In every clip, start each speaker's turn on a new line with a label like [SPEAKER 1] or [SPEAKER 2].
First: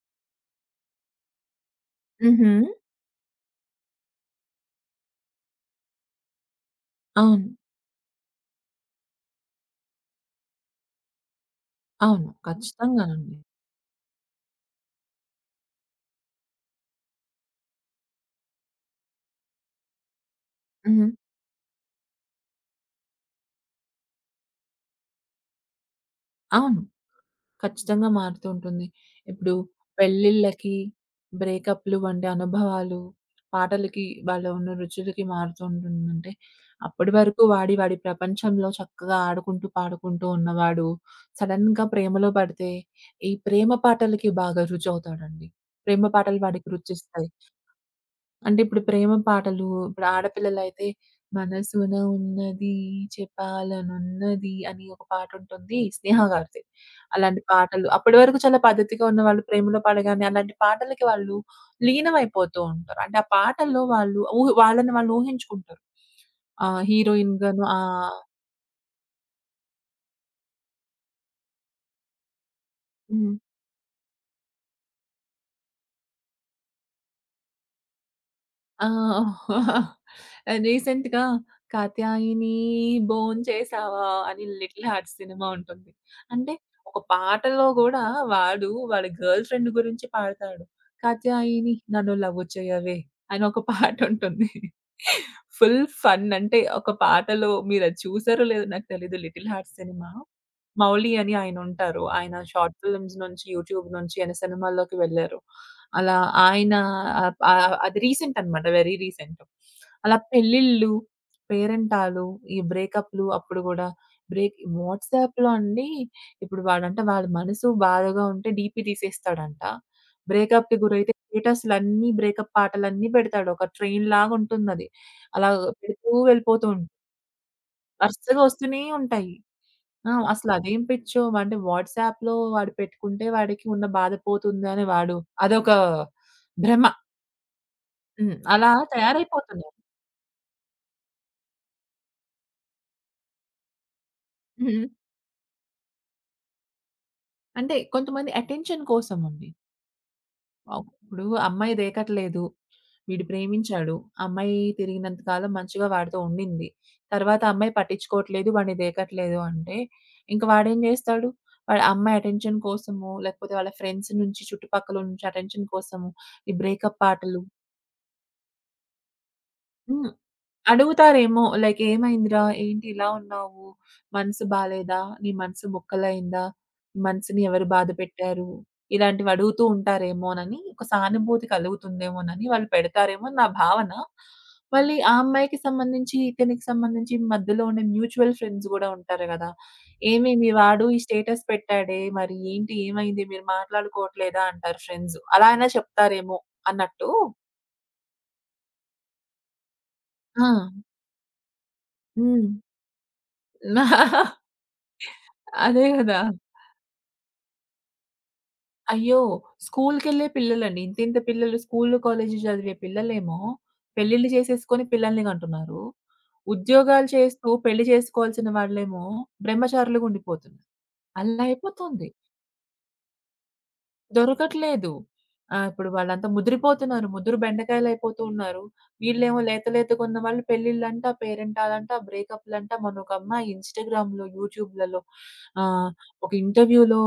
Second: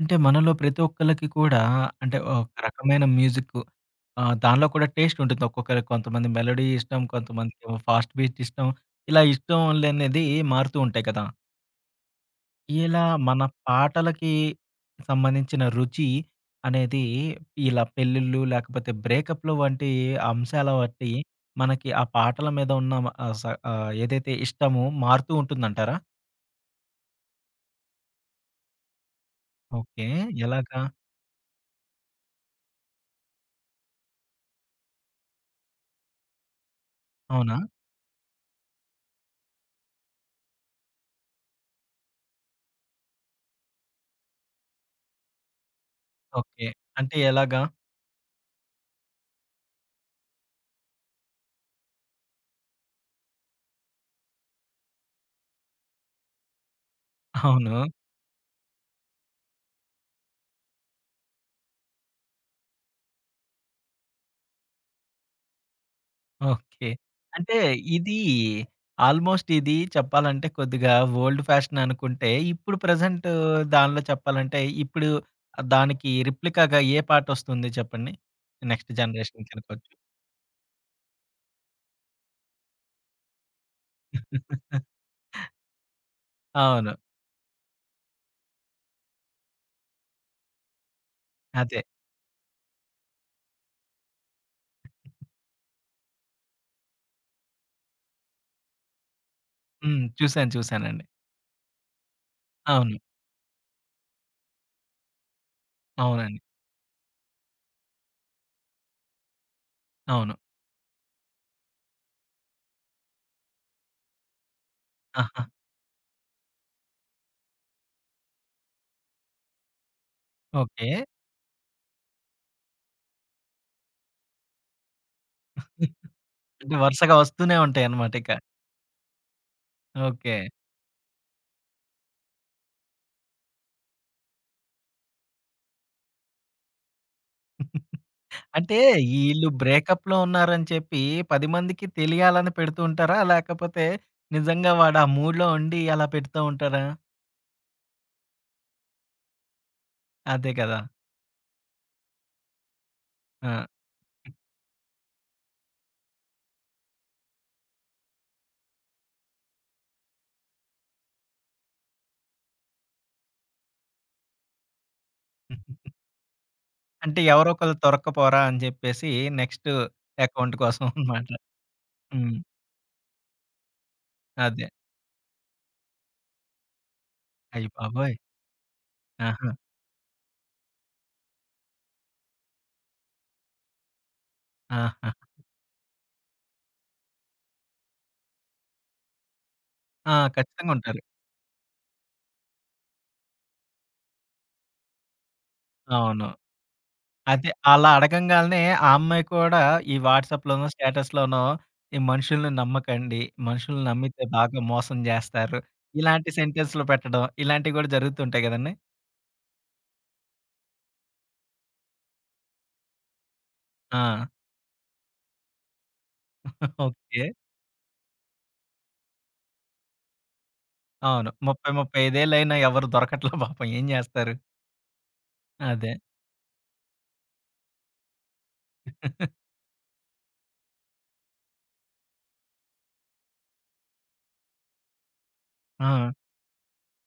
[SPEAKER 1] అంటే మనలో ప్రతి ఒక్కళ్ళకి కూడా అంటే ఒక
[SPEAKER 2] హుహు.
[SPEAKER 1] రకమైన మ్యూజిక్ దానిలో కూడా టేస్ట్ ఉంటుంది. ఒక్కొక్కరికి కొంతమంది మెలోడీ ఇష్టం,
[SPEAKER 2] అవును.
[SPEAKER 1] కొంతమందికేమో ఫాస్ట్ బీట్ ఇష్టం. ఇలా ఇష్టంలనేది మారుతూ ఉంటాయి కదా!
[SPEAKER 2] అవును.
[SPEAKER 1] ఇలా
[SPEAKER 2] ఖచ్చితంగానండి.
[SPEAKER 1] మన పాటలకి సంబంధించిన రుచి అనేది ఇలా పెళ్ళిళ్ళు లేకపోతే బ్రేకప్‌లు వంటి అంశాల
[SPEAKER 2] హుహు.
[SPEAKER 1] బట్టి మనకి ఆ పాటల మీద ఉన్న ఆహ్, స ఏదైతే ఇష్టమో మారుతూ ఉంటుందంటారా?
[SPEAKER 2] అవును. ఖచ్చితంగా మారుతూ ఉంటుంది. ఇప్పుడు
[SPEAKER 1] ఓకే.
[SPEAKER 2] పెళ్ళిళ్ళకి,
[SPEAKER 1] ఎలాగా?
[SPEAKER 2] బ్రేకప్‌లు వంటి అనుభవాలు పాటలకి వాళ్ళ ఉన్న రుచులకి మారుతూ ఉంటుందంటే, అప్పటి వరకు
[SPEAKER 1] అవునా?
[SPEAKER 2] వాడి ప్రపంచంలో చక్కగా ఆడుకుంటూ, పాడుకుంటూ ఉన్నవాడు సడెన్‌గా ప్రేమలో పడితే, ఈ ప్రేమ పాటలకి బాగా రుచవుతాడండి. ప్రేమ పాటలు
[SPEAKER 1] ఓకే.
[SPEAKER 2] వాడికి
[SPEAKER 1] అంటే
[SPEAKER 2] రుచిస్తాయి.
[SPEAKER 1] ఎలాగా?
[SPEAKER 2] అంటే ఇప్పుడు ప్రేమ పాటలు, ఇప్పుడు ఆడపిల్లలైతే 'మనసున ఉన్నది చెప్పాలనున్నది' అని ఒక పాటుంటుంది స్నేహ గారిది. అలాంటి
[SPEAKER 1] అవును.
[SPEAKER 2] పాటలు అప్పటి వరకు చాలా పద్ధతిగా ఉన్నవాళ్ళు ప్రేమలో పడగానే అలాంటి పాటలకి వాళ్ళు లీనమైపోతూ ఉంటారు. అంటే ఆ పాటల్లో వాళ్ళు ఊహ వాళ్ళని వాళ్ళు ఊహించుకుంటారు. ఆ
[SPEAKER 1] ఓకే. అంటే
[SPEAKER 2] హీరోయిన్‌గాను ఆ!
[SPEAKER 1] ఇది ఆల్‌మోస్ట్ ఇది చెప్పాలంటే కొద్దిగా ఓల్డ్ ఫ్యాషన్ అనుకుంటే, ఇప్పుడు ప్రెజెంట్
[SPEAKER 2] హ్మ్.
[SPEAKER 1] దానిలో చెప్పాలంటే, ఇప్పుడు దానికి రిప్లికాగా ఏ పాటొస్తుంది చెప్పండి?
[SPEAKER 2] ఆ!
[SPEAKER 1] నెక్స్ట్ జనరేషన్‌కి అనుకోవచ్చు.
[SPEAKER 2] రీసెంట్‌గా 'కాత్యాయని భోంచేసావా' అని 'లిటిల్ హార్ట్స్' సినిమా ఉంటుంది. అంటే
[SPEAKER 1] అవును.
[SPEAKER 2] ఒక పాటలో గూడా వాడు వాడి గర్ల్ ఫ్రెండ్ గురించి పాడతాడు. 'కాత్యాయని
[SPEAKER 1] అదే.
[SPEAKER 2] నన్ను లవ్ చేయవే' అని ఒక పాటుంటుంది. ఫుల్ ఫన్ అంటే ఒక పాటలో మీరది చూసారో లేదో నాకు తెలీదు 'లిటిల్ హార్ట్స్'
[SPEAKER 1] హ్మ్.
[SPEAKER 2] సినిమా.
[SPEAKER 1] చూసాను. చూసానండి.
[SPEAKER 2] మౌలి అని ఆయనుంటారు. ఆయన షార్ట్
[SPEAKER 1] అవును.
[SPEAKER 2] ఫిల్మ్స్ నుంచి, యూట్యూబ్ నుంచి ఆయన సినిమాల్లోకి వెళ్లారు. అలా
[SPEAKER 1] అవునండి.
[SPEAKER 2] ఆయన ఆహ్, ఆహ్, అది రీసెంట్ అనమాట. Very recent. అలా
[SPEAKER 1] అవును.
[SPEAKER 2] పెళ్ళిళ్ళు, పేరంటాలు, ఈ బ్రేకప్‌లు అప్పుడు గూడా
[SPEAKER 1] ఆహా!
[SPEAKER 2] వాట్సాప్‌లో అండి ఇప్పుడు వాడంట వాడి మనసు బాధగా ఉంటే డీపీ తీసేస్తాడంట. బ్రేకప్‌కి
[SPEAKER 1] ఓకే.
[SPEAKER 2] గురైతే స్టేటస్‌లన్నీ బ్రేకప్ పాటలన్నీ పెడతాడు. ఒక ట్రైన్ లాగుంటుందది. అలా పెడుతూ వెళ్ళిపోతూ
[SPEAKER 1] అంటే వరుసగా వస్తూనే ఉంటాయన్నమాట ఇక.
[SPEAKER 2] వరుసగా వస్తూనే ఉంటాయి. ఆ!
[SPEAKER 1] ఓకే.
[SPEAKER 2] అసలు అదేం పిచ్చో అంటే వాట్సాప్‌లో వాడు పెట్టుకుంటే వాడికి ఉన్న బాధ పోతుంది అని వాడు అదొక భ్రమ. హ్మ్. అలా
[SPEAKER 1] అంటే ఈళ్ళు
[SPEAKER 2] తయారైపోతున్నారు.
[SPEAKER 1] బ్రేకప్‌లో ఉన్నారని చెప్పి 10 మందికి తెలియాలని పెడుతూ ఉంటారా? లేకపోతే నిజంగా
[SPEAKER 2] హ్మ్.
[SPEAKER 1] వాడు ఆ మూడ్‌లో ఉండి అలా పెడుతూ ఉంటారా?
[SPEAKER 2] అంటే కొంతమంది అటెన్షన్ కోసమండి.
[SPEAKER 1] అదే కదా!
[SPEAKER 2] ఇప్పుడు అమ్మాయి రేకట్లేదు. వీడు
[SPEAKER 1] ఆ!
[SPEAKER 2] ప్రేమించాడు. అమ్మాయి తిరిగినంత కాలం మంచిగా వాడితో ఉండింది. తర్వాత అమ్మాయి పట్టించుకోవట్లేదు. వాడిని రేకట్లేదు అంటే, ఇంక వాడేం జేస్తాడు? వాడు అమ్మాయి అటెన్షన్ కోసమో, లేకపోతే వాళ్ళ ఫ్రెండ్స్ నుంచి, చుట్టుపక్కల నుంచి అటెన్షన్ కోసము ఈ బ్రేకప్
[SPEAKER 1] అంటే
[SPEAKER 2] పాటలు
[SPEAKER 1] ఎవరో ఒకళ్ళు దొరక్కపోరా అని చెప్పేసి నెక్స్ట్
[SPEAKER 2] హ్మ్.
[SPEAKER 1] అకౌంట్ కోసం అన్నమాట.
[SPEAKER 2] అడుగుతారేమో లైక్
[SPEAKER 1] హ్మ్.
[SPEAKER 2] "ఏమైందిరా? ఏంటి ఇలా ఉన్నావు? మనసు
[SPEAKER 1] అదే.
[SPEAKER 2] బాలేదా? నీ మనసు ముక్కలయిందా? మనసుని ఎవరు
[SPEAKER 1] అయ్య
[SPEAKER 2] బాధ
[SPEAKER 1] బాబోయ్!
[SPEAKER 2] పెట్టారు?" ఇలాంటివి
[SPEAKER 1] ఆహా!
[SPEAKER 2] అడుగుతూ ఉంటారేమోనని, ఒక సానుభూతి కలుగుతుందేమోనని వాళ్ళు పెడతారేమో అని నా భావన. మళ్ళీ
[SPEAKER 1] ఆహా!
[SPEAKER 2] ఆ అమ్మాయికి సంబంధించి, ఇతనికి సంబంధించి మధ్యలో ఉండే మ్యూచువల్ ఫ్రెండ్స్ గూడా ఉంటారు గదా!
[SPEAKER 1] ఆ!
[SPEAKER 2] "ఏమి మీ
[SPEAKER 1] ఖచ్చితంగా
[SPEAKER 2] వాడు ఈ
[SPEAKER 1] ఉంటారు.
[SPEAKER 2] స్టేటస్ పెట్టాడే, మరి ఏంటి ఏమైంది? మీరు మాట్లాడుకోవట్లేదా?" అంటారు ఫ్రెండ్స్. అలా అయినా
[SPEAKER 1] అవును.
[SPEAKER 2] చెప్తారేమో అన్నట్టు.
[SPEAKER 1] అదే అలా అడగంగాల్నే ఆ అమ్మాయి కూడా ఈ
[SPEAKER 2] ఆ!
[SPEAKER 1] వాట్సాప్‌లోనో, స్టేటస్‌లోనో ఈ
[SPEAKER 2] హ్మ్.
[SPEAKER 1] మనుషుల్ని నమ్మకండి. మనుషుల్ని నమ్మితే బాగా మోసం జేస్తారు.
[SPEAKER 2] అదే గదా!
[SPEAKER 1] ఇలాంటి సెంటెన్స్‌లు పెట్టడం ఇలాంటివి గూడా జరుగుతుంటాయి గదండీ!
[SPEAKER 2] అయ్యో! స్కూలుకెళ్ళే పిల్లలండి. ఇంతింత పిల్లలు స్కూలు, కాలేజీ చదివే పిల్లలేమో
[SPEAKER 1] ఆ!
[SPEAKER 2] పెళ్లిళ్లు చేసేసుకొని పిల్లల్ని కంటున్నారు. ఉద్యోగాలు
[SPEAKER 1] ఓకే.
[SPEAKER 2] చేస్తూ పెళ్లి చేసుకోవాల్సిన వాళ్ళేమో బ్రహ్మచారులుగా ఉండిపోతున్నారు.
[SPEAKER 1] అవును.
[SPEAKER 2] అలా
[SPEAKER 1] 30,
[SPEAKER 2] అయిపోతుంది.
[SPEAKER 1] 35 ఏళ్లైనా ఎవరు దొరకట్లా పాపం ఏం జేస్తారు?
[SPEAKER 2] దొరకట్లేదు. ఆ! ఇప్పుడు
[SPEAKER 1] అదే.
[SPEAKER 2] వాళ్ళంతా ముదిరిపోతున్నారు. ముదురు బెండకాయలయిపోతూ ఉన్నారు. వీళ్ళేమో లేత లేతగున్న వాళ్ళు పెళ్ళిళ్ళంట, పేరెంటాలంట, బ్రేకప్‌లంట. మొన్న ఒక అమ్మాయి ఇన్‌స్టాగ్రామ్‌లో, యూట్యూబ్‌లలో ఆహ్,
[SPEAKER 1] ఆ!
[SPEAKER 2] ఒక ఇంటర్వ్యూలో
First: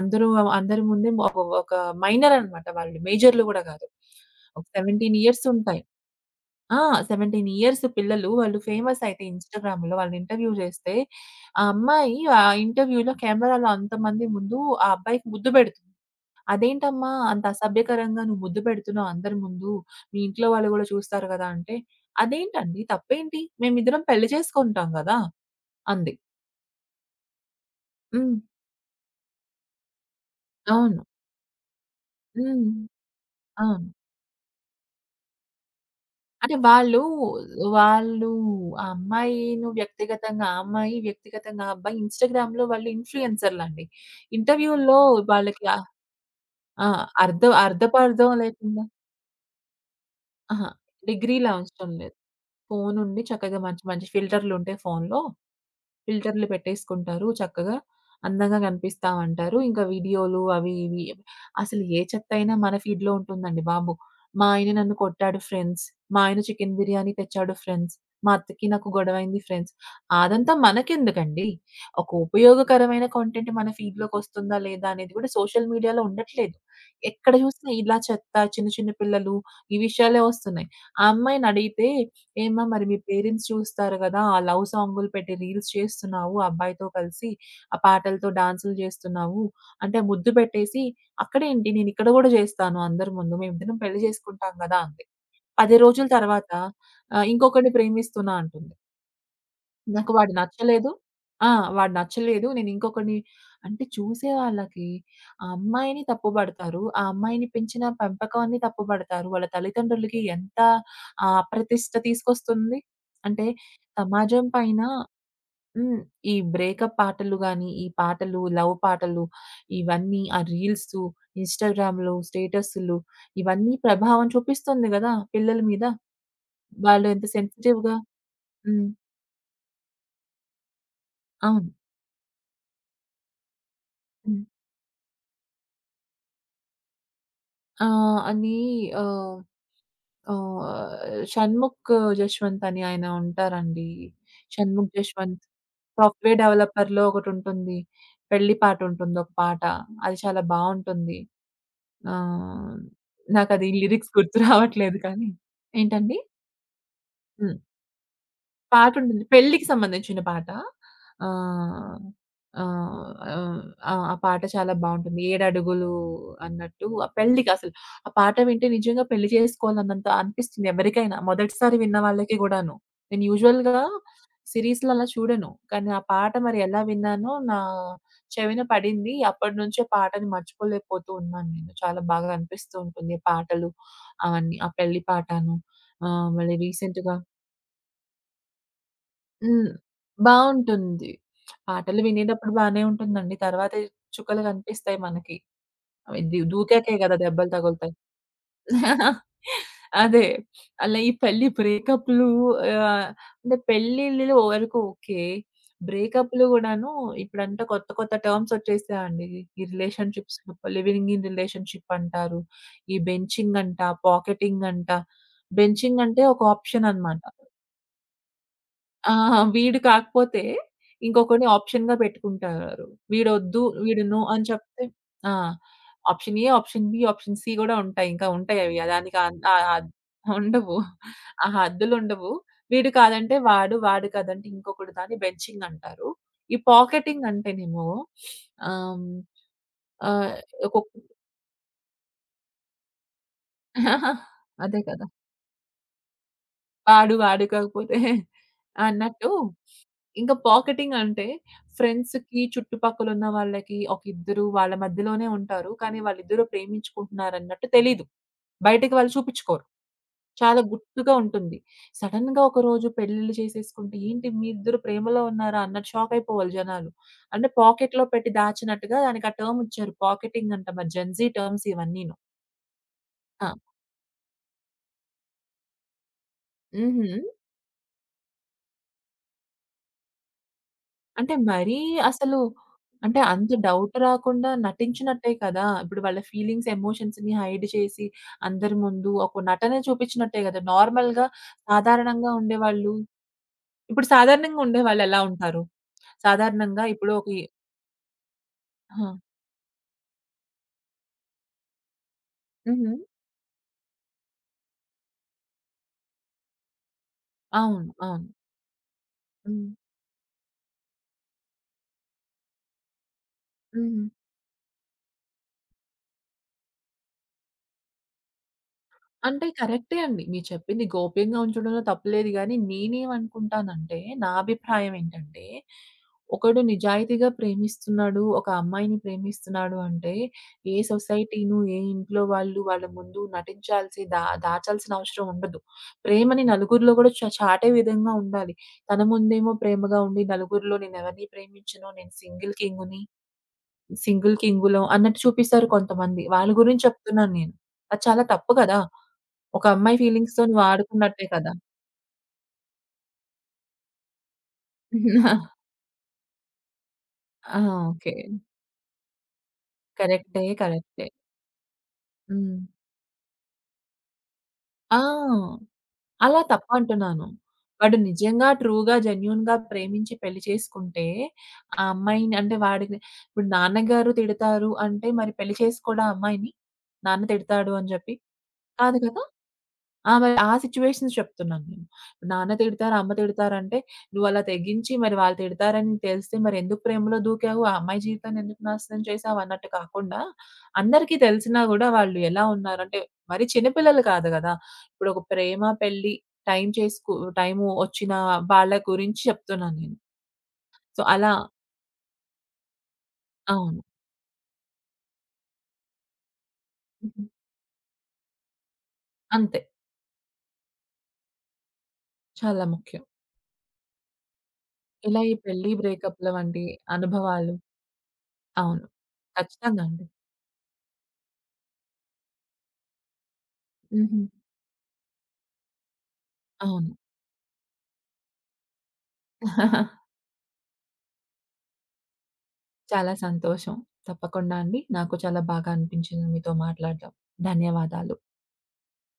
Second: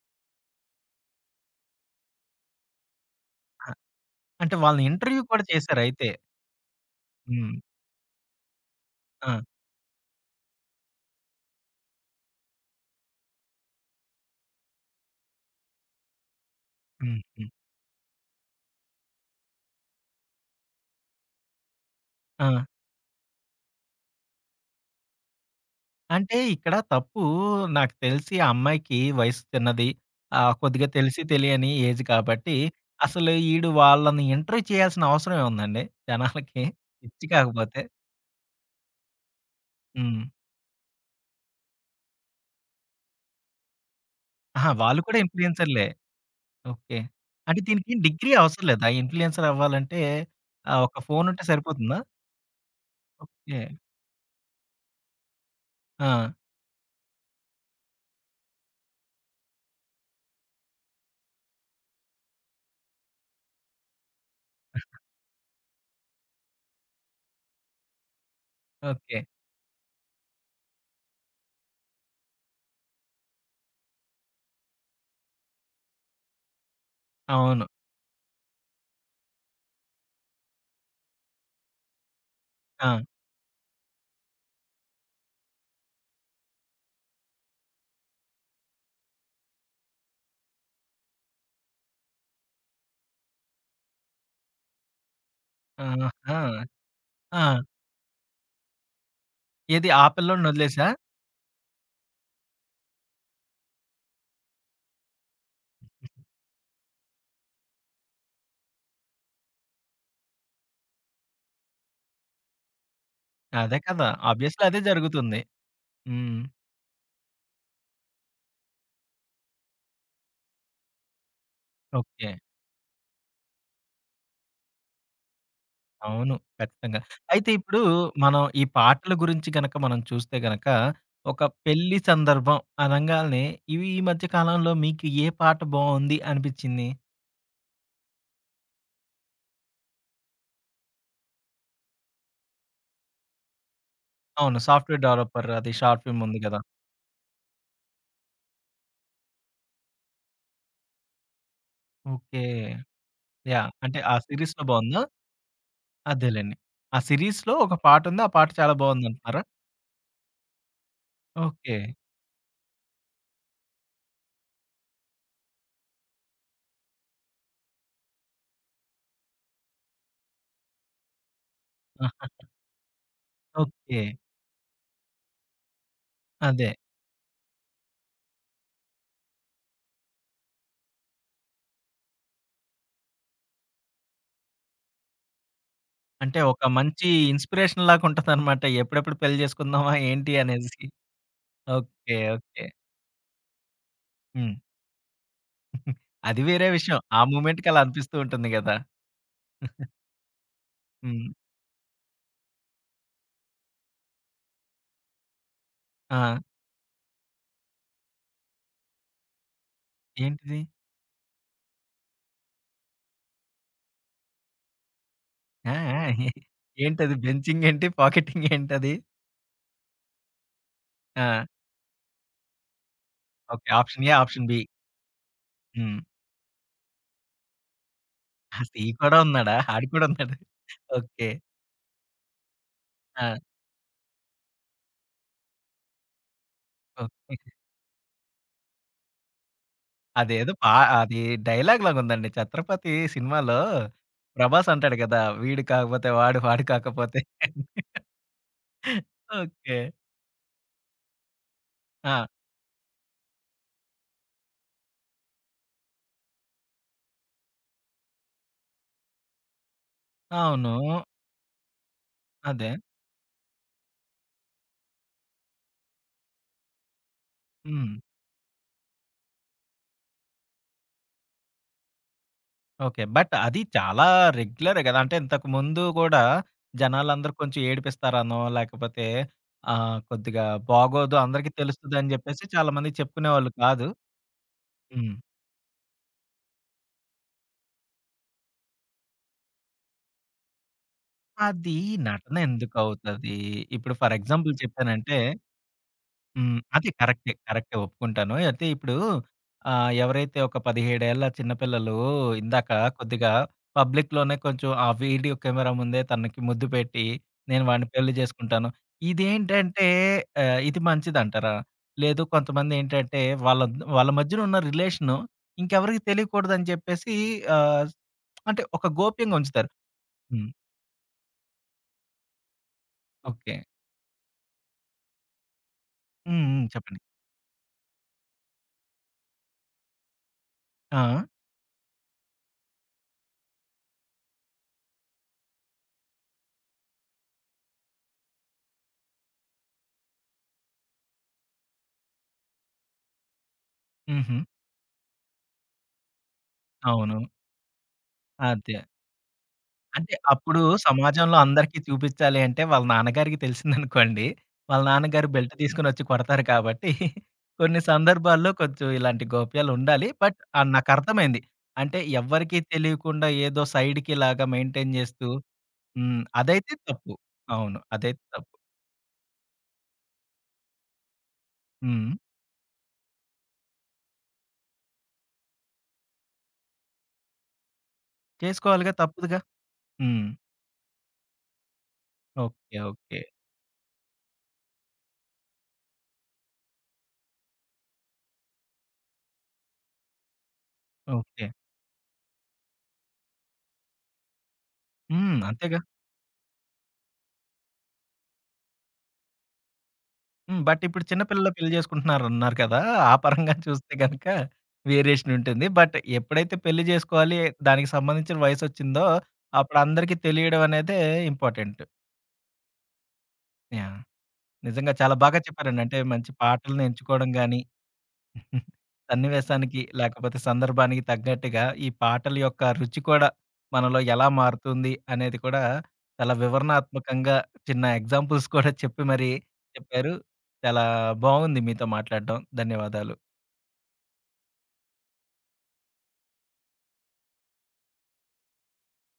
[SPEAKER 2] అందరూ అందరి ముందే ఒక ఒక మైనర్ అనమాట వాళ్ళు. మేజర్‌లు గూడా
[SPEAKER 1] అ
[SPEAKER 2] గాదు.
[SPEAKER 1] అంటే
[SPEAKER 2] ఒక
[SPEAKER 1] వాళ్ళని
[SPEAKER 2] 17
[SPEAKER 1] ఇంటర్వ్యూ కూడా
[SPEAKER 2] ఇయర్స్ ఉంటాయి.
[SPEAKER 1] చేసారైతే.
[SPEAKER 2] ఆ! 17
[SPEAKER 1] హ్మ్.
[SPEAKER 2] ఇయర్స్ పిల్లలు వాళ్ళు ఫేమస్ అయితే
[SPEAKER 1] ఆ!
[SPEAKER 2] ఇన్‌స్టాగ్రామ్‌లో వాళ్ళు ఇంటర్వ్యూ జేస్తే, ఆ అమ్మాయి ఆ ఇంటర్వ్యూలో కెమెరాలో అంతమంది ముందు ఆ అబ్బాయికి ముద్దు బెడుతుంది. అదేంటమ్మా!
[SPEAKER 1] హ్మ్.
[SPEAKER 2] అంత
[SPEAKER 1] హ్మ్.
[SPEAKER 2] అసభ్యకరంగా నువ్వు ముద్దు పెడుతున్నావు అందరి ముందు. మీ ఇంట్లో వాళ్ళు గూడా చూస్తారు గదా! అంటే,
[SPEAKER 1] ఆ!
[SPEAKER 2] అదేంటండి తప్పేంటి? మేమిద్దరం పెళ్లి చేసుకుంటాం గదా! అంది.
[SPEAKER 1] అంటే ఇక్కడ తప్పు నాకు తెలిసి
[SPEAKER 2] హ్మ్.
[SPEAKER 1] ఆ అమ్మాయికి వయసు చిన్నది. కొద్దిగా
[SPEAKER 2] అవును.
[SPEAKER 1] తెలిసి తెలియని ఏజ్ కాబట్టి,
[SPEAKER 2] హ్మ్.
[SPEAKER 1] అసలు ఈడు
[SPEAKER 2] అవును.
[SPEAKER 1] వాళ్ళని ఇంటర్వ్యూ చేయాల్సిన అవసరం ఏముందండి
[SPEAKER 2] అంటే
[SPEAKER 1] జనాలకి?
[SPEAKER 2] వాళ్ళు,
[SPEAKER 1] పిచ్చి కాకపోతే.
[SPEAKER 2] వాళ్ళు ఆ అమ్మాయిను
[SPEAKER 1] హ్మ్.
[SPEAKER 2] వ్యక్తిగతంగా ఆ అమ్మాయి, వ్యక్తిగతంగా ఆ అబ్బాయి ఇన్‌స్టాగ్రామ్‌లో వాళ్ళు ఇన్‌ఫ్లుయెన్సర్‌లండి.
[SPEAKER 1] అహా!
[SPEAKER 2] ఇంటర్వ్యూల్లో
[SPEAKER 1] వాళ్ళు కూడా
[SPEAKER 2] వాళ్ళకి
[SPEAKER 1] ఇన్‌ఫ్లుయెన్సర్‌లే.
[SPEAKER 2] ఆ!
[SPEAKER 1] ఓకే.
[SPEAKER 2] అర్థం
[SPEAKER 1] అంటే దీనికి డిగ్రీ
[SPEAKER 2] అర్థపర్థం
[SPEAKER 1] అవసరం
[SPEAKER 2] లేకుండా
[SPEAKER 1] లేదా? ఇన్‌ఫ్లుయెన్సర్ అవ్వాలంటే
[SPEAKER 2] అహా!
[SPEAKER 1] ఒక ఫోన్ ఉంటే
[SPEAKER 2] డిగ్రీలు అవసరం
[SPEAKER 1] సరిపోతుందా?
[SPEAKER 2] లేదు. ఫోనుండి
[SPEAKER 1] ఓకే.
[SPEAKER 2] చక్కగా మంచి మంచి ఫిల్టర్‌లుంటాయి ఫోనులో
[SPEAKER 1] ఆ!
[SPEAKER 2] ఫిల్టర్‌లు పెట్టేసుకుంటారు. చక్కగా అందంగా కనిపిస్తామంటారు. ఇంకా వీడియోలు అవి ఇవి అసలు ఏ చెత్తయినా మన ఫీడ్‌లో ఉంటుందండి బాబు. మా ఆయన నన్ను కొట్టాడు ఫ్రెండ్స్. మా ఆయన చికెన్ బిర్యానీ తెచ్చాడు ఫ్రెండ్స్. మా అత్తకి నాకు
[SPEAKER 1] ఓకే.
[SPEAKER 2] గొడవైంది ఫ్రెండ్స్. అదంతా మనకెందుకండి? ఒక ఉపయోగకరమైన కంటెంట్ మన ఫీడ్‌లోకొస్తుందా లేదా అనేది కూడా సోషల్ మీడియాలో ఉండట్లేదు. ఎక్కడ
[SPEAKER 1] అవును.
[SPEAKER 2] చూసినా ఇలా చెత్త, చిన్న చిన్న పిల్లలు ఈ విషయాలే వస్తున్నాయి. ఆ అమ్మాయినడిగితే ఏమ్మా! మరి
[SPEAKER 1] ఆ!
[SPEAKER 2] మీ పేరెంట్స్ చూస్తారు గదా! ఆ లవ్ సాంగులు పెట్టి రీల్స్ చేస్తున్నావు. ఆ అబ్బాయితో కలిసి ఆ పాటలతో డాన్సులు జేస్తున్నావు. అంటే ముద్దు పెట్టేసి, అక్కడేంటి నేనిక్కడ గూడా జేస్తాను అందరి ముందు. మేమిద్దరం పెళ్లి జేసుకుంటాం గదా! అంది. 10 రోజుల
[SPEAKER 1] ఆహా!
[SPEAKER 2] తర్వాత
[SPEAKER 1] ఆ!
[SPEAKER 2] ఇంకొకడిని ప్రేమిస్తున్నా అంటుంది.
[SPEAKER 1] ఏది ఆ
[SPEAKER 2] నాకు వాడు
[SPEAKER 1] పిల్లోడినొదిలేసా?
[SPEAKER 2] నచ్చలేదు. ఆ! వాడు నచ్చలేదు. నేనింకొకడిని అంటే చూసే వాళ్ళకి ఆ అమ్మాయిని తప్పుబడతారు. ఆ అమ్మాయిని పెంచిన పెంపకాన్ని తప్పుబడతారు. వాళ్ళ తల్లిదండ్రులకి ఎంత అప్రతిష్ట తీసుకొస్తుంది. అంటే
[SPEAKER 1] అదే కదా!
[SPEAKER 2] సమాజం
[SPEAKER 1] ఆబ్వియస్లీ అదే
[SPEAKER 2] పైన
[SPEAKER 1] జరుగుతుంది.
[SPEAKER 2] హ్మ్. ఈ
[SPEAKER 1] హ్మ్.
[SPEAKER 2] బ్రేకప్ పాటలు గాని, ఈ పాటలు, లవ్ పాటలు ఇవన్నీ ఆ రీల్సు, ఇన్‌స్టాగ్రామ్‌లు,
[SPEAKER 1] ఓకే.
[SPEAKER 2] స్టేటస్‌లు ఇవన్నీ ప్రభావం చూపిస్తుంది గదా! పిల్లల మీద.
[SPEAKER 1] అవును. ఖచ్చితంగా.
[SPEAKER 2] వాళ్ళు ఎంత
[SPEAKER 1] అయితే ఇప్పుడు
[SPEAKER 2] సెన్సిటివ్‌గా
[SPEAKER 1] మనం ఈ
[SPEAKER 2] హ్మ్.
[SPEAKER 1] పాటల గురించి గనక మనం చూస్తే గనక, ఒక
[SPEAKER 2] అవును.
[SPEAKER 1] పెళ్లి సందర్భం అనంగాల్నే ఇవి ఈ మధ్య కాలంలో మీకు ఏ పాట బావుంది అనిపిచ్చింది?
[SPEAKER 2] ఆ! అని ఆహ్, ఆహ్, 'షణ్ముఖ్ జశ్వంత్' అని ఆయన ఉంటారండి.
[SPEAKER 1] అవును.
[SPEAKER 2] 'షణ్ముఖ్
[SPEAKER 1] సాఫ్ట్‌వేర్
[SPEAKER 2] జశ్వంత్'
[SPEAKER 1] డెవలపర్ అది షార్ట్ ఫిల్మ్ ఉంది
[SPEAKER 2] సాఫ్ట్‌వేర్
[SPEAKER 1] గదా!
[SPEAKER 2] డెవలపర్‌లో ఒకటుంటుంది. పెళ్లి పాటుంటుంది ఒక పాట. అది చాలా బావుంటుంది.
[SPEAKER 1] ఓకే.
[SPEAKER 2] ఆహ్,
[SPEAKER 1] యాహ్!
[SPEAKER 2] నాకది
[SPEAKER 1] అంటే ఆ
[SPEAKER 2] లిరిక్స్ గుర్తు
[SPEAKER 1] సీరీస్‌లో
[SPEAKER 2] రావట్లేదు
[SPEAKER 1] బావుందా?
[SPEAKER 2] కానీ ఏంటండి?
[SPEAKER 1] అదేలెండి. ఆ సీరీస్‌లో
[SPEAKER 2] హ్మ్.
[SPEAKER 1] ఒక పాటుంది. ఆ పాట చాలా
[SPEAKER 2] పాటుంటుంది.
[SPEAKER 1] బావుందంటున్నారా?
[SPEAKER 2] పెళ్ళికి సంబంధించిన పాట.
[SPEAKER 1] ఓకే.
[SPEAKER 2] ఆహ్, ఆహ్, ఆహ్, ఆ! ఆ పాట చాలా బావుంటుంది. 'ఏడడుగులు' అన్నట్టు ఆ పెళ్ళికసలు. ఆ పాట వింటే నిజంగా పెళ్లి చేసుకోవాలన్నంత అనిపిస్తుంది ఎవరికైనా. మొదటిసారి విన్న
[SPEAKER 1] ఆహా!
[SPEAKER 2] వాళ్ళకి గూడాను. నేను యూజువల్‌గా
[SPEAKER 1] ఓకే.
[SPEAKER 2] సీరీస్‌లు అలా చూడను. కానీ ఆ పాట మరి
[SPEAKER 1] అదే.
[SPEAKER 2] ఎలా విన్నానో నా చెవిన పడింది. అప్పటినుంచి ఆ పాటని మర్చిపోలేకపోతూ ఉన్నాను నేను. చాలా బాగా అనిపిస్తూ ఉంటుంది. పాటలు అవన్నీ. ఆ పెళ్లి పాటను.
[SPEAKER 1] అంటే
[SPEAKER 2] మళ్ళీ
[SPEAKER 1] ఒక మంచి
[SPEAKER 2] రీసెంట్‌గా
[SPEAKER 1] ఇన్‌స్పిరేషన్ లాగా ఉంటదనమాట. ఎప్పుడెప్పుడు పెళ్లి
[SPEAKER 2] హ్మ్.
[SPEAKER 1] జేసుకుందామా ఏంటి అనేసి.
[SPEAKER 2] బావుంటుంది. పాటలు
[SPEAKER 1] ఓకే.
[SPEAKER 2] వినేటప్పుడు
[SPEAKER 1] ఓకే.
[SPEAKER 2] బానే ఉంటుందండి. తర్వాత చుక్కలు
[SPEAKER 1] హ్మ్.
[SPEAKER 2] కనిపిస్తాయి మనకి. అవి దు
[SPEAKER 1] అది వేరే
[SPEAKER 2] దూకాకే
[SPEAKER 1] విషయం.
[SPEAKER 2] గదా!
[SPEAKER 1] ఆ
[SPEAKER 2] దెబ్బలు
[SPEAKER 1] మూమెంట్‌కి అలా
[SPEAKER 2] తగులుతాయి.
[SPEAKER 1] అనిపిస్తూ ఉంటుంది గదా!
[SPEAKER 2] అదే. అలా ఈ
[SPEAKER 1] హ్మ్.
[SPEAKER 2] పెళ్లి బ్రేకప్‌లు ఆహ్, అంటే పెళ్ళిళ్ళు వరకు ఓకే.
[SPEAKER 1] ఆ!
[SPEAKER 2] బ్రేకప్‌లు గూడాను ఇప్పుడంటే కొత్త కొత్త టర్మ్స్ వచ్చేసాయండి. ఈ రిలేషన్‌షిప్స్
[SPEAKER 1] ఏంటిది?
[SPEAKER 2] లివింగ్ ఇన్ రిలేషన్‌షిప్ అంటారు. ఈ బెంచింగ్ అంట, పాకెటింగ్ అంట.
[SPEAKER 1] ఆ! ఆ!
[SPEAKER 2] బెంచింగ్ అంటే
[SPEAKER 1] ఏ-
[SPEAKER 2] ఒక ఆప్షన్
[SPEAKER 1] ఏంటది
[SPEAKER 2] అన్నమాట.
[SPEAKER 1] బెంచింగ్ ఏంటి? పాకెటింగ్ ఏంటది?
[SPEAKER 2] ఆ! వీడు కాకపోతే
[SPEAKER 1] ఆ!
[SPEAKER 2] ఇంకొకడిని ఆప్షన్‌గా పెట్టుకుంటారు. వీడొద్దు,
[SPEAKER 1] ఓకే.
[SPEAKER 2] వీడు
[SPEAKER 1] ఆప్షన్ ఏ,
[SPEAKER 2] నో అని
[SPEAKER 1] ఆప్షన్ బి.
[SPEAKER 2] చెప్తే ఆ!
[SPEAKER 1] హ్మ్.
[SPEAKER 2] Option A, option B, option C గూడా ఉంటాయి. ఇంకా
[SPEAKER 1] ఆ!
[SPEAKER 2] ఉంటాయి అవి.
[SPEAKER 1] సి కూడా
[SPEAKER 2] దానికి ఆహ్,
[SPEAKER 1] ఉన్నాడా?
[SPEAKER 2] ఆహ్, ఆహ్,
[SPEAKER 1] ఆడు కూడా ఉన్నాడు.
[SPEAKER 2] ఉండవు.
[SPEAKER 1] ఓకే.
[SPEAKER 2] ఆ హద్దులుండవు. వీడు
[SPEAKER 1] ఆ!
[SPEAKER 2] కాదంటే వాడు, వాడు కాదంటే ఇంకొకడు దాన్ని బెంచింగ్ అంటారు. ఈ పాకెటింగ్
[SPEAKER 1] ఓకే.
[SPEAKER 2] అంటేనేమో ఆహ్, హ్మ్, ఆహ్,
[SPEAKER 1] అదేదో పా
[SPEAKER 2] ఒకొక్
[SPEAKER 1] అది డైలాగ్ లాగుందండి. 'ఛత్రపతి' సినిమాలో ప్రభాస్
[SPEAKER 2] అదే
[SPEAKER 1] అంటాడు
[SPEAKER 2] కదా!
[SPEAKER 1] గదా! వీడు కాకపోతే వాడు, వాడు
[SPEAKER 2] వాడు,
[SPEAKER 1] కాకపోతే
[SPEAKER 2] వాడు కాకపోతే అన్నట్టు
[SPEAKER 1] ఓకే.
[SPEAKER 2] ఇంకా పాకెటింగ్ అంటే
[SPEAKER 1] ఆ!
[SPEAKER 2] ఫ్రెండ్స్‌కి, చుట్టుపక్కలున్న వాళ్ళకి ఒక ఇద్దరు వాళ్ళ మధ్యలోనే ఉంటారు. కానీ వాళ్ళిద్దరూ ప్రేమించుకుంటున్నారన్నట్టు తెలీదు. బయటికి వాళ్ళు చూపిచ్చుకోరు. చాలా
[SPEAKER 1] అవును.
[SPEAKER 2] గుట్టుగా ఉంటుంది. సడెన్‌గా
[SPEAKER 1] అదే.
[SPEAKER 2] ఒకరోజు పెళ్లిళ్ళు చేసేసుకుంటే, ఏంటి మీ ఇద్దరు ప్రేమలో ఉన్నారా? అన్నట్టు షాక్ అయిపోవాలి జనాలు. అంటే
[SPEAKER 1] హ్మ్.
[SPEAKER 2] పాకెట్‌లో పెట్టి దాచినట్టుగా దానికి ఆ టర్మ్ ఇచ్చారు. పాకెటింగ్ అంట మరి జెన్‌జీ టర్మ్స్ ఇవన్నీను.
[SPEAKER 1] ఓకే. బట్
[SPEAKER 2] ఆ!
[SPEAKER 1] అది చాలా రెగ్యులరే గదా! అంటే ఇంతకుముందు గూడా
[SPEAKER 2] హుహు.
[SPEAKER 1] జనాలందరూ కొంచెం ఏడిపిస్తారనో, లేకపోతే కొద్దిగా బాగోదు
[SPEAKER 2] అంటే
[SPEAKER 1] అందరికీ
[SPEAKER 2] మరీ
[SPEAKER 1] తెలుస్తదని
[SPEAKER 2] అసలు
[SPEAKER 1] జెప్పేసి చాలామంది
[SPEAKER 2] అంటే
[SPEAKER 1] చెప్పుకునేవాళ్ళు
[SPEAKER 2] అంత
[SPEAKER 1] కాదు.
[SPEAKER 2] డౌట్ రాకుండా
[SPEAKER 1] హ్మ్.
[SPEAKER 2] నటించినట్టే కదా! ఇప్పుడు వాళ్ళ ఫీలింగ్స్, ఎమోషన్స్‌ని హైడ్ చేసి అందరి ముందు ఒక నటనే చూపించినట్టే కదా! నార్మల్‌గా
[SPEAKER 1] అది
[SPEAKER 2] సాధారణంగా ఉండేవాళ్ళు
[SPEAKER 1] నటనెందుకవుతది? ఇప్పుడు
[SPEAKER 2] ఇప్పుడు
[SPEAKER 1] ఫర్ ఎగ్జాంపుల్
[SPEAKER 2] సాధారణంగా ఉండేవాళ్ళు
[SPEAKER 1] చెప్పానంటే
[SPEAKER 2] ఎలా ఉంటారు?
[SPEAKER 1] హ్మ్.
[SPEAKER 2] సాధారణంగా
[SPEAKER 1] అది
[SPEAKER 2] ఇప్పుడు ఒక
[SPEAKER 1] కరెక్టే.
[SPEAKER 2] ఈ
[SPEAKER 1] కరెక్టే ఒప్పుకుంటాను. అయితే ఇప్పుడు
[SPEAKER 2] ఆ!
[SPEAKER 1] ఎవరైతే ఒక 17 ఏళ్ల చిన్న పిల్లలు ఇందాక
[SPEAKER 2] హుహు.
[SPEAKER 1] కొద్దిగా పబ్లిక్‌లోనే కొంచెం ఆ వీడియో కెమెరా ముందే తనకి ముద్దు పెట్టి, నేను వాడిని
[SPEAKER 2] అవును.
[SPEAKER 1] పెళ్లి
[SPEAKER 2] అవును.
[SPEAKER 1] చేసుకుంటాను.
[SPEAKER 2] హ్మ్.
[SPEAKER 1] ఇదేంటంటే ఇది మంచిదంటారా? లేదు కొంతమందేంటంటే వాళ్ళ
[SPEAKER 2] హ్మ్.
[SPEAKER 1] వాళ్ళ మధ్యన ఉన్న రిలేషను ఇంకెవరికీ తెలియకూడదని చెప్పేసి ఆహ్, అంటే ఒక గోప్యంగా
[SPEAKER 2] అంటే
[SPEAKER 1] ఉంచుతారు.
[SPEAKER 2] కరెక్టే అండి. మీరు
[SPEAKER 1] హ్మ్.
[SPEAKER 2] చెప్పింది గోప్యంగా ఉంచడంలో తప్పులేదు గానీ,
[SPEAKER 1] ఓకే.
[SPEAKER 2] నేనేమనుకుంటానంటే, నా అభిప్రాయం ఏంటంటే,
[SPEAKER 1] హ్మ్.
[SPEAKER 2] ఒకడు
[SPEAKER 1] హ్మ్. చెప్పండి.
[SPEAKER 2] నిజాయితీగా ప్రేమిస్తున్నాడు, ఒక అమ్మాయిని ప్రేమిస్తున్నాడు అంటే, ఏ
[SPEAKER 1] ఆ!
[SPEAKER 2] సొసైటీను, ఏ ఇంట్లో వాళ్ళు వాళ్ళ ముందు నటించాల్సి, దాచాల్సిన అవసరం ఉండదు. ప్రేమని నలుగురిలో గూడా చాటే విధంగా ఉండాలి. తన ముందేమో ప్రేమగా ఉండి, నలుగురిలో నేనెవరిని ప్రేమించను, నేను సింగిల్ కింగుని, సింగిల్
[SPEAKER 1] హుహు.
[SPEAKER 2] కింగులం అన్నట్టు చూపిస్తారు కొంతమంది. వాళ్ళ గురించి
[SPEAKER 1] అవును.
[SPEAKER 2] చెప్తున్నాను నేను. అది చాలా తప్పు
[SPEAKER 1] అదే.
[SPEAKER 2] గదా! ఒక అమ్మాయి
[SPEAKER 1] అంటే
[SPEAKER 2] ఫీలింగ్స్‌తోని
[SPEAKER 1] అప్పుడు
[SPEAKER 2] వాడుకున్నట్టే
[SPEAKER 1] సమాజంలో
[SPEAKER 2] కదా!
[SPEAKER 1] అందరికీ చూపిచ్చాలి అంటే, వాళ్ళ నాన్నగారికి తెలిసిందనుకోండి. వాళ్ళ నాన్నగారు బెల్ట్ తీసుకొనొచ్చి కొడతారు కాబట్టి,
[SPEAKER 2] ఆ!
[SPEAKER 1] కొన్ని
[SPEAKER 2] ఓకే.
[SPEAKER 1] సందర్భాల్లో కొంచెం ఇలాంటి గోప్యాలుండాలి. బట్
[SPEAKER 2] కరెక్టే. కరెక్టే.
[SPEAKER 1] నాకర్థమైంది. అంటే ఎవ్వరికీ
[SPEAKER 2] హ్మ్.
[SPEAKER 1] తెలియకుండా ఏదో సైడ్‌కిలాగా మెయింటైన్
[SPEAKER 2] ఆ!
[SPEAKER 1] జేస్తూ హ్మ్.
[SPEAKER 2] అలా
[SPEAKER 1] అదైతే తప్పు.
[SPEAKER 2] తప్పంటున్నాను.
[SPEAKER 1] అవును.
[SPEAKER 2] వాడు
[SPEAKER 1] అదైతే
[SPEAKER 2] నిజంగా
[SPEAKER 1] తప్పు.
[SPEAKER 2] ట్రూగా, జెన్యూన్‌గా ప్రేమించి పెళ్లి చేసుకుంటే, ఆ
[SPEAKER 1] హ్మ్.
[SPEAKER 2] అమ్మాయిని అంటే వాడికి ఇప్పుడు నాన్నగారు తిడతారు అంటే, మరి పెళ్లి చేసుకోడా ఆ అమ్మాయిని? నాన్న తిడతాడు అని జెప్పి?
[SPEAKER 1] చేసుకోవాలిగా
[SPEAKER 2] కాదు కదా!
[SPEAKER 1] తప్పదుగా.
[SPEAKER 2] ఆ!
[SPEAKER 1] హ్మ్.
[SPEAKER 2] మరి ఆ సిట్యుయేషన్స్ చెప్తున్నాను నేను. నాన్న
[SPEAKER 1] ఓకే.
[SPEAKER 2] తిడతారు, అమ్మ
[SPEAKER 1] ఓకే.
[SPEAKER 2] తిడతారంటే, నువ్వలా తెగించి మరి వాళ్ళు తిడతారని తెలిస్తే మరెందుకు ప్రేమలో దూకావు? ఆ అమ్మాయి జీవితాన్ని ఎందుకు నాశనం చేసావు? అన్నట్టు కాకుండా, అందరికీ
[SPEAKER 1] ఓకే.
[SPEAKER 2] తెలిసినా గూడా వాళ్ళు ఎలా ఉన్నారంటే, మరీ చిన్న పిల్లలు కాదు గదా! ఇప్పుడు ఒక
[SPEAKER 1] హ్మ్.
[SPEAKER 2] ప్రేమ,
[SPEAKER 1] అంతేగా.
[SPEAKER 2] పెళ్లి టైం చేసుకు టైము వచ్చిన వాళ్ళ గురించి చెప్తున్నాను నేను.
[SPEAKER 1] హ్మ్. బట్
[SPEAKER 2] సో,
[SPEAKER 1] ఇప్పుడు చిన్న
[SPEAKER 2] అలా
[SPEAKER 1] పిల్లలు పెళ్లి చేసుకుంటున్నారన్నారు కదా! ఆ పరంగా
[SPEAKER 2] అవును.
[SPEAKER 1] చూస్తే గనక వేరియేషన్ ఉంటుంది. బట్ ఎప్పుడైతే పెళ్లి
[SPEAKER 2] హుహు.
[SPEAKER 1] చేసుకోవాలి, దానికి సంబంధించిన వయసొచ్చిందో
[SPEAKER 2] అంతే.
[SPEAKER 1] అప్పుడు అందరికీ తెలియడం అనేదే ఇంపార్టెంట్.
[SPEAKER 2] చాలా ముఖ్యం.
[SPEAKER 1] యాహ్! నిజంగా చాలా
[SPEAKER 2] ఇలా ఈ
[SPEAKER 1] బాగా
[SPEAKER 2] పెళ్లి
[SPEAKER 1] చెప్పారండి. అంటే
[SPEAKER 2] బ్రేకప్‌ల
[SPEAKER 1] మంచి
[SPEAKER 2] వంటి
[SPEAKER 1] పాటలను ఎంచుకోవడం
[SPEAKER 2] అనుభవాలు
[SPEAKER 1] గాని
[SPEAKER 2] అవును.
[SPEAKER 1] సన్నివేశానికి
[SPEAKER 2] ఖచ్చితంగా అండి.
[SPEAKER 1] లేకపోతే సందర్భానికి తగ్గట్టుగా ఈ పాటల యొక్క రుచి కూడా మనలో
[SPEAKER 2] హుహు.
[SPEAKER 1] ఎలా మారుతుంది అనేది కూడా చాలా
[SPEAKER 2] అవును.
[SPEAKER 1] వివరణాత్మకంగా చిన్న ఎగ్జాంపుల్స్ కూడా చెప్పి మరి చెప్పారు. చాలా బాగుంది మీతో మాట్లాడడం.
[SPEAKER 2] చాలా
[SPEAKER 1] ధన్యవాదాలు.
[SPEAKER 2] సంతోషం. తప్పకుండా అండి. నాకు చాలా బాగా అనిపించింది మీతో మాట్లాడడం. ధన్యవాదాలు.